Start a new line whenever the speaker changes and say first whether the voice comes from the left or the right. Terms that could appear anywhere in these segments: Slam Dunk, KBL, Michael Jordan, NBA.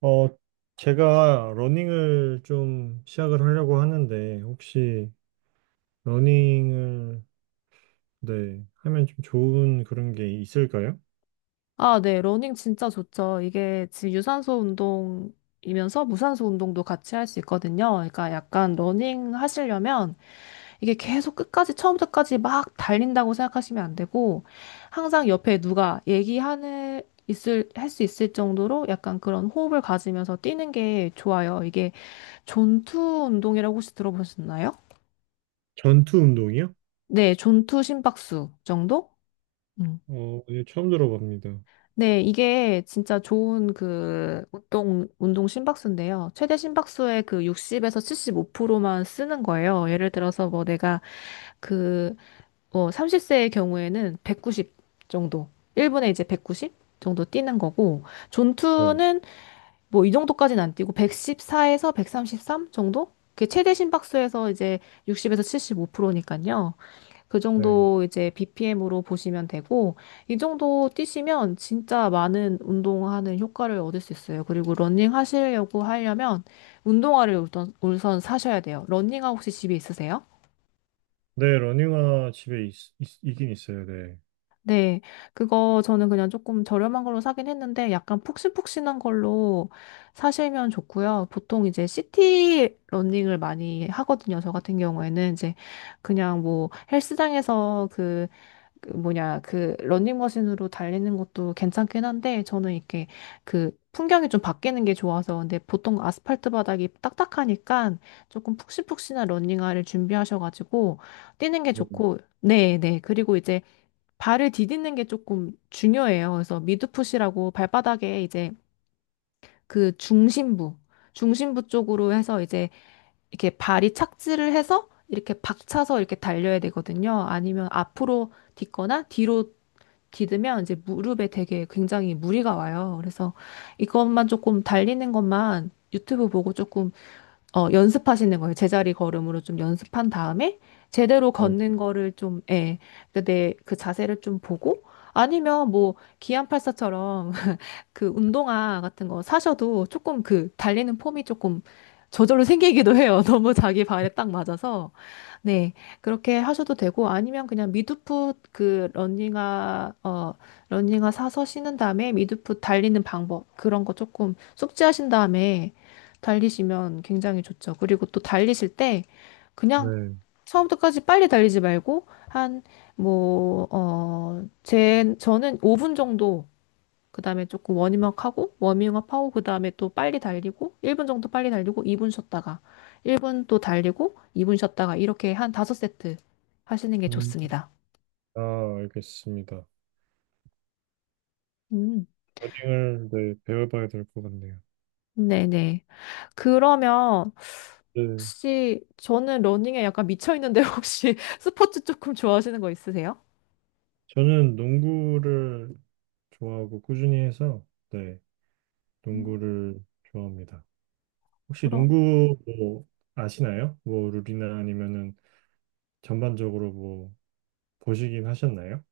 right: 어, 제가 러닝을 좀 시작을 하려고 하는데, 혹시 러닝을, 네, 하면 좀 좋은 그런 게 있을까요?
left: 아, 네. 러닝 진짜 좋죠. 이게 지금 유산소 운동이면서 무산소 운동도 같이 할 수 있거든요. 그러니까 약간 러닝 하시려면 이게 계속 끝까지 처음부터까지 막 달린다고 생각하시면 안 되고 항상 옆에 누가 얘기하는 있을 할 수 있을 정도로 약간 그런 호흡을 가지면서 뛰는 게 좋아요. 이게 존투 운동이라고 혹시 들어보셨나요?
right: 전투 운동이요?
left: 네, 존투 심박수 정도? 음.
right: 예, 처음 들어봅니다.
left: 네, 이게 진짜 좋은 그 운동 심박수인데요. 최대 심박수의 그 60에서 75%만 쓰는 거예요. 예를 들어서 뭐 내가 그, 뭐 30세의 경우에는 190 정도, 1분에 이제 190 정도 뛰는 거고,
right: 네,
left: 존투는 뭐 이 정도까지는 안 뛰고 114에서 133 정도? 그게 최대 심박수에서 이제 60에서 75%니까요. 그
right: 네.
left: 정도 이제 BPM으로 보시면 되고, 이 정도 뛰시면 진짜 많은 운동하는 효과를 얻을 수 있어요. 그리고 러닝 하시려고 하려면 운동화를 우선 사셔야 돼요. 러닝화 혹시 집에 있으세요?
right: 네, 러닝화 집에 있긴 있어요, 네.
left: 네, 그거 저는 그냥 조금 저렴한 걸로 사긴 했는데 약간 푹신푹신한 걸로 사시면 좋고요. 보통 이제 시티 러닝을 많이 하거든요. 저 같은 경우에는 이제 그냥 뭐 헬스장에서 그 뭐냐, 그 러닝머신으로 달리는 것도 괜찮긴 한데, 저는 이렇게 그 풍경이 좀 바뀌는 게 좋아서, 근데 보통 아스팔트 바닥이 딱딱하니까 조금 푹신푹신한 러닝화를 준비하셔가지고, 뛰는 게
right: 네,
left: 좋고, 네, 네. 그리고 이제 발을 디디는 게 조금 중요해요. 그래서 미드풋이라고 발바닥에 이제 그 중심부 쪽으로 해서 이제 이렇게 발이 착지를 해서 이렇게 박차서 이렇게 달려야 되거든요. 아니면 앞으로 딛거나 뒤로 디디면 이제 무릎에 되게 굉장히 무리가 와요. 그래서 이것만 조금 달리는 것만 유튜브 보고 조금 연습하시는 거예요. 제자리 걸음으로 좀 연습한 다음에 제대로
right: 네.
left: 걷는 거를 좀, 예, 내그 자세를 좀 보고 아니면 뭐 기안팔사처럼 그 운동화 같은 거 사셔도 조금 그 달리는 폼이 조금 저절로 생기기도 해요. 너무 자기 발에 딱 맞아서. 네, 그렇게 하셔도 되고 아니면 그냥 미드풋 그 러닝화 사서 신은 다음에 미드풋 달리는 방법 그런 거 조금 숙지하신 다음에 달리시면 굉장히 좋죠. 그리고 또 달리실 때 그냥
right: 네.
left: 처음부터까지 빨리 달리지 말고 한 뭐 어 제 저는 5분 정도 그다음에 조금 워밍업 하고 워밍업 하고 그다음에 또 빨리 달리고 1분 정도 빨리 달리고 2분 쉬었다가 1분 또 달리고 2분 쉬었다가 이렇게 한 5세트 하시는 게
right: 음,
left: 좋습니다.
right: 아, 알겠습니다.
left: 음.
right: 러닝을, 네, 배워봐야 될 것 같네요.
left: 네네. 그러면
right: 네,
left: 혹시 저는 러닝에 약간 미쳐 있는데 혹시 스포츠 조금 좋아하시는 거 있으세요?
right: 저는 농구를 좋아하고 꾸준히 해서, 네,
left: 음.
right: 농구를 좋아합니다. 혹시
left: 그럼
right: 농구 뭐 아시나요? 뭐 룰이나 아니면은 전반적으로 뭐 보시긴 하셨나요?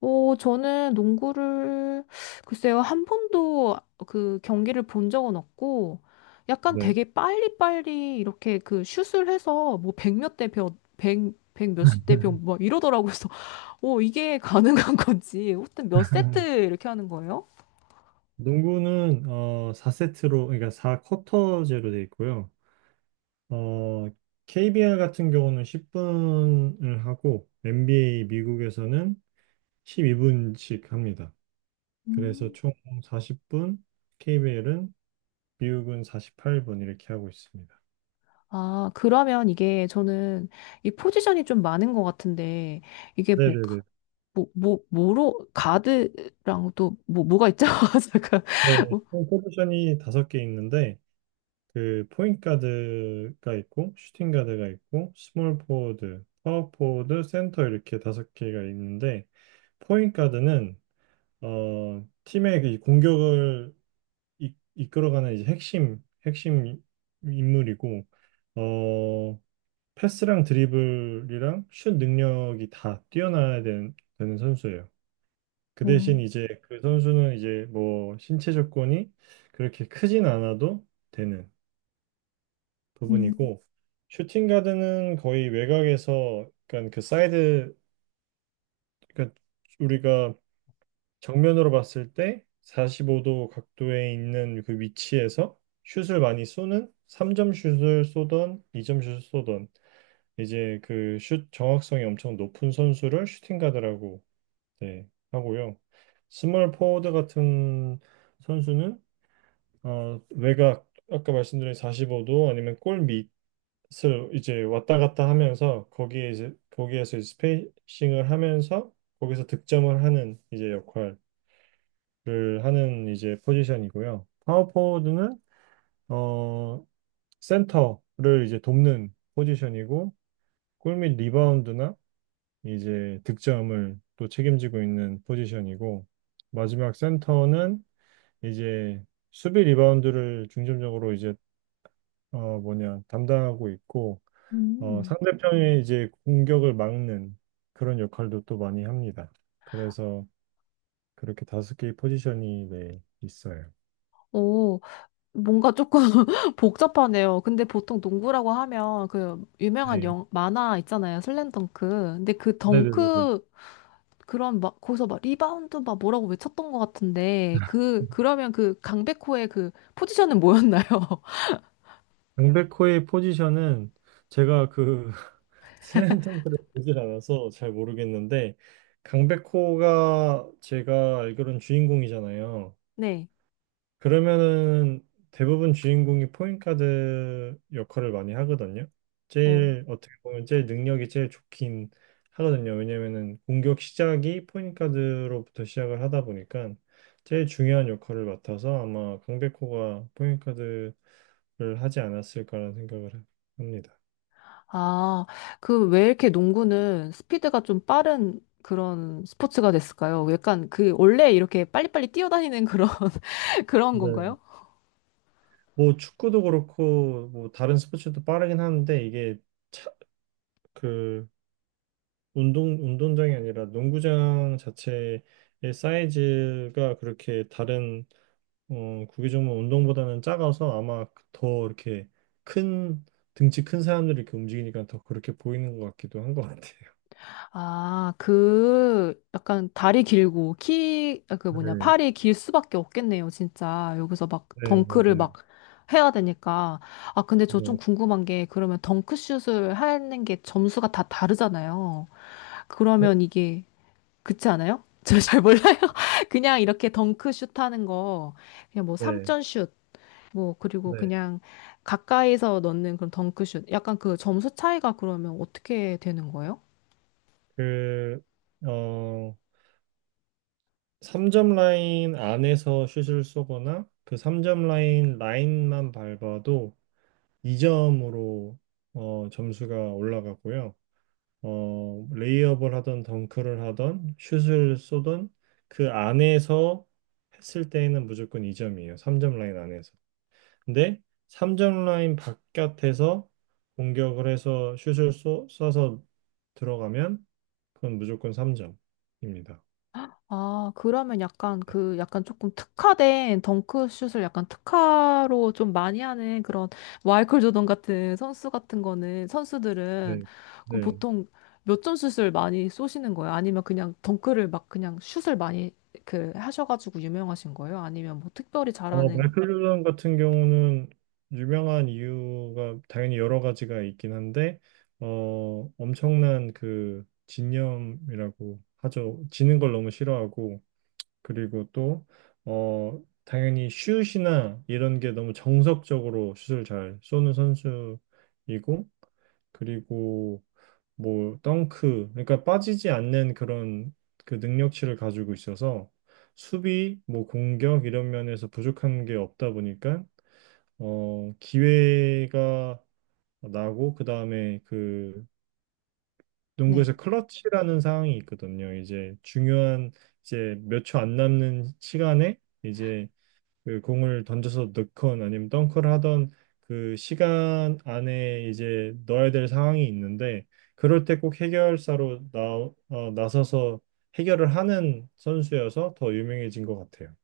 left: 저는 농구를, 글쎄요, 한 번도 그 경기를 본 적은 없고, 약간
right: 네.
left: 되게 빨리빨리 이렇게 그 슛을 해서 뭐 백몇 대 몇, 백 몇십 대 몇, 막 이러더라고요. 그래서, 이게 가능한 건지, 하여튼 몇 세트 이렇게 하는 거예요?
right: 농구는 4세트로 그러니까 4쿼터제로 돼 있고요. 어 KBL 같은 경우는 10분을 하고 NBA 미국에서는 12분씩 합니다. 그래서
left: 음.
right: 총 40분, KBL은 미국은 48분 이렇게 하고 있습니다.
left: 아, 그러면 이게 저는 이 포지션이 좀 많은 것 같은데, 이게
right: 네네네.
left: 가드랑 또, 뭐가 있죠? 잠깐.
right: 네, 총 포지션이 다섯 개 있는데 그 포인트 가드가 있고 슈팅 가드가 있고 스몰 포워드, 파워 포워드, 센터 이렇게 다섯 개가 있는데 포인트 가드는 팀의 그 이 공격을 이끌어가는 이제 핵심 인물이고 어 패스랑 드리블이랑 슛 능력이 다 뛰어나야 되는 선수예요. 그 대신
left: 뭐,
right: 이제 그 선수는 이제 뭐 신체 조건이 그렇게 크진 않아도 되는
left: 음,
right: 부분이고 슈팅 가드는 거의 외곽에서 약간 그 사이드 그러니까 우리가 정면으로 봤을 때 45도 각도에 있는 그 위치에서 슛을 많이 쏘는 3점 슛을 쏘던 2점 슛을 쏘던 이제 그 슛 정확성이 엄청 높은 선수를 슈팅 가드라고 네, 하고요. 스몰 포워드 같은 선수는 외곽 아까 말씀드린 45도 아니면 골밑 슬 이제 왔다 갔다 하면서 거기에 이제 거기에서 이제 스페이싱을 하면서 거기서 득점을 하는 이제 역할을 하는 이제 포지션이고요. 파워포워드는 어 센터를 이제 돕는 포지션이고 골 및 리바운드나 이제 득점을 또 책임지고 있는 포지션이고 마지막 센터는 이제 수비 리바운드를 중점적으로 이제 뭐냐 담당하고 있고
left: 음.
right: 상대편의 이제 공격을 막는 그런 역할도 또 많이 합니다. 그래서 그렇게 다섯 개의 포지션이 네, 있어요.
left: 오, 뭔가 조금 복잡하네요. 근데 보통 농구라고 하면 그 유명한
right: 네.
left: 영, 만화 있잖아요. 슬램덩크. 근데 그
right: 네네네네.
left: 덩크 그런 막 거기서 막 리바운드 막 뭐라고 외쳤던 것 같은데 그 그러면 그 강백호의 그 포지션은 뭐였나요?
right: 강백호의 포지션은 제가 그 슬램덩크를 보질 않아서 잘 모르겠는데 강백호가 제가 알기로는 주인공이잖아요.
left: 네.
right: 그러면은 대부분 주인공이 포인트가드 역할을 많이 하거든요.
left: 어.
right: 제일 어떻게 보면 제일 능력이 제일 좋긴 하거든요. 왜냐면은 공격 시작이 포인트가드로부터 시작을 하다 보니까 제일 중요한 역할을 맡아서 아마 강백호가 포인트가드를 하지 않았을까라는 생각을 합니다.
left: 아, 그 왜 이렇게 농구는 스피드가 좀 빠른 그런 스포츠가 됐을까요? 약간 그 원래 이렇게 빨리빨리 뛰어다니는 그런 그런
right: 네.
left: 건가요?
right: 뭐 축구도 그렇고 뭐 다른 스포츠도 빠르긴 하는데 이게 차, 그 운동장이 아니라 농구장 자체의 사이즈가 그렇게 다른 구기 종목 운동보다는 작아서 아마 더 이렇게 큰 등치 큰 사람들이 이렇게 움직이니까 더 그렇게 보이는 것 같기도 한 것 같아요.
left: 아, 그, 약간 다리 길고, 키, 아, 그 뭐냐,
right: 네,
left: 팔이 길 수밖에 없겠네요, 진짜. 여기서 막
right: 네,
left: 덩크를
right: 맞아요.
left: 막 해야 되니까. 아, 근데 저 좀
right: 네,
left: 궁금한 게, 그러면 덩크슛을 하는 게 점수가 다 다르잖아요.
right: 어?
left: 그러면 이게, 그렇지 않아요? 저 잘 몰라요. 그냥 이렇게 덩크슛 하는 거, 그냥 뭐
right: 네,
left: 3점슛, 뭐, 그리고
right: 네.
left: 그냥 가까이서 넣는 그런 덩크슛. 약간 그 점수 차이가 그러면 어떻게 되는 거예요?
right: 그, 어, 3점 라인 안에서 슛을 쏘거나 그 3점 라인만 밟아도 2점으로 점수가 올라가고요. 레이업을 하던 덩크를 하던 슛을 쏘던 그 안에서 했을 때에는 무조건 2점이에요. 3점 라인 안에서. 근데 3점 라인 바깥에서 공격을 해서 슛을 쏴서 들어가면 그건 무조건 3점입니다.
left: 아, 그러면 약간 그 약간 조금 특화된 덩크슛을 약간 특화로 좀 많이 하는 그런 마이클 조던 같은 선수 같은 거는 선수들은
right: 네.
left: 그럼
right: 네.
left: 보통 몇 점 슛을 많이 쏘시는 거예요? 아니면 그냥 덩크를 막 그냥 슛을 많이 그 하셔가지고 유명하신 거예요? 아니면 뭐 특별히 잘하는
right: 마이클 JO 같은 경우는 유명한 이유가 당연히 여러 가지가 있긴 한데, 엄청난 그 집념이라고 하죠. 지는 걸 너무 싫어하고, 그리고 또, 당연히 슛이나 이런 게 너무 정석적으로 슛을 잘 쏘는 선수이고, 그리고 뭐 덩크 그러니까 빠지지 않는 그런 그 능력치를 가지고 있어서 수비 뭐 공격 이런 면에서 부족한 게 없다 보니까 기회가 나고 그다음에 그
left: 네.
right: 농구에서 클러치라는 상황이 있거든요. 이제 중요한 이제 몇 초 안 남는 시간에 이제 그 공을 던져서 넣건 아니면 덩크를 하던 그 시간 안에 이제 넣어야 될 상황이 있는데 그럴 때 꼭 해결사로 나서서 해결을 하는 선수여서 더 유명해진 것 같아요.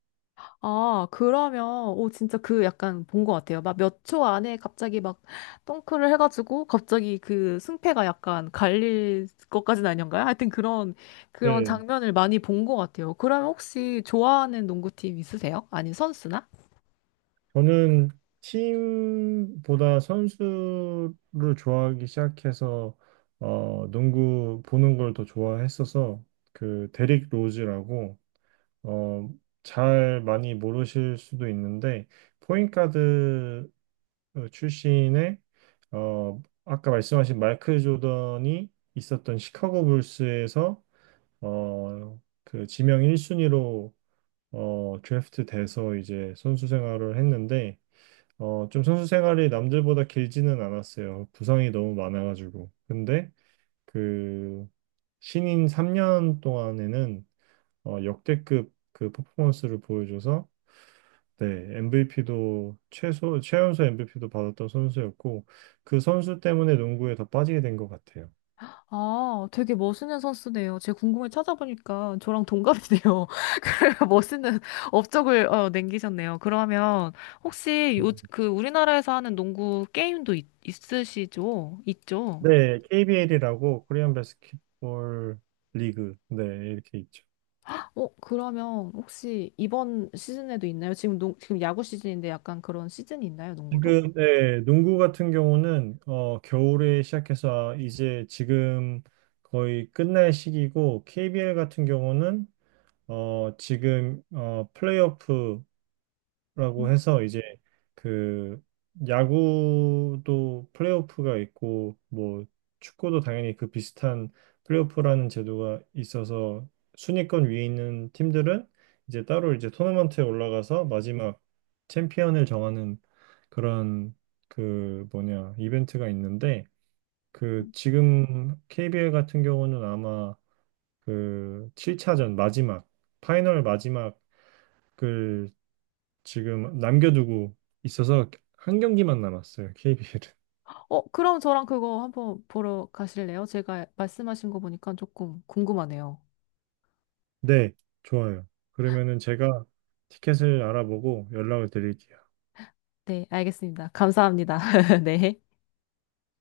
left: 아, 그러면, 오, 진짜 그 약간 본 것 같아요. 막 몇 초 안에 갑자기 막 덩크를 해가지고 갑자기 그 승패가 약간 갈릴 것까지는 아닌가요? 하여튼 그런, 그런
right: 네,
left: 장면을 많이 본 것 같아요. 그럼 혹시 좋아하는 농구팀 있으세요? 아니, 선수나?
right: 저는 팀보다 선수를 좋아하기 시작해서 농구 보는 걸 더 좋아했어서 그 데릭 로즈라고 어, 잘 많이 모르실 수도 있는데 포인트가드 출신의 아까 말씀하신 마이클 조던이 있었던 시카고 불스에서 그 지명 1순위로 드래프트 돼서 이제 선수 생활을 했는데 좀 선수 생활이 남들보다 길지는 않았어요. 부상이 너무 많아가지고. 근데 그 신인 3년 동안에는 역대급 그 퍼포먼스를 보여줘서 네, MVP도 최소 최연소 MVP도 받았던 선수였고 그 선수 때문에 농구에 더 빠지게 된 것 같아요.
left: 아, 되게 멋있는 선수네요. 제가 궁금해 찾아보니까 저랑 동갑이네요. 그래서 멋있는 업적을 남기셨네요. 그러면 혹시 요, 그 우리나라에서 하는 농구 게임도 있으시죠? 있죠?
right: 네, KBL이라고 코리안 바스켓볼 리그 네 이렇게 있죠.
left: 어, 그러면 혹시 이번 시즌에도 있나요? 지금 지금 야구 시즌인데 약간 그런 시즌이 있나요, 농구도?
right: 지금 네, 농구 같은 경우는 겨울에 시작해서 이제 지금 거의 끝날 시기고 KBL 같은 경우는 지금 플레이오프 라고
left: 음.
right: 해서 이제 그 야구도 플레이오프가 있고 뭐 축구도 당연히 그 비슷한 플레이오프라는 제도가 있어서 순위권 위에 있는 팀들은 이제 따로 이제 토너먼트에 올라가서 마지막 챔피언을 정하는 그런 그 뭐냐 이벤트가 있는데 그 지금 KBL 같은 경우는 아마 그 7차전 마지막 파이널 마지막을 지금 남겨두고 있어서 한 경기만 남았어요, KBL은.
left: 어, 그럼 저랑 그거 한번 보러 가실래요? 제가 말씀하신 거 보니까 조금 궁금하네요.
right: 네, 좋아요. 그러면은 제가 티켓을 알아보고 연락을 드릴게요.
left: 네, 알겠습니다. 감사합니다. 네.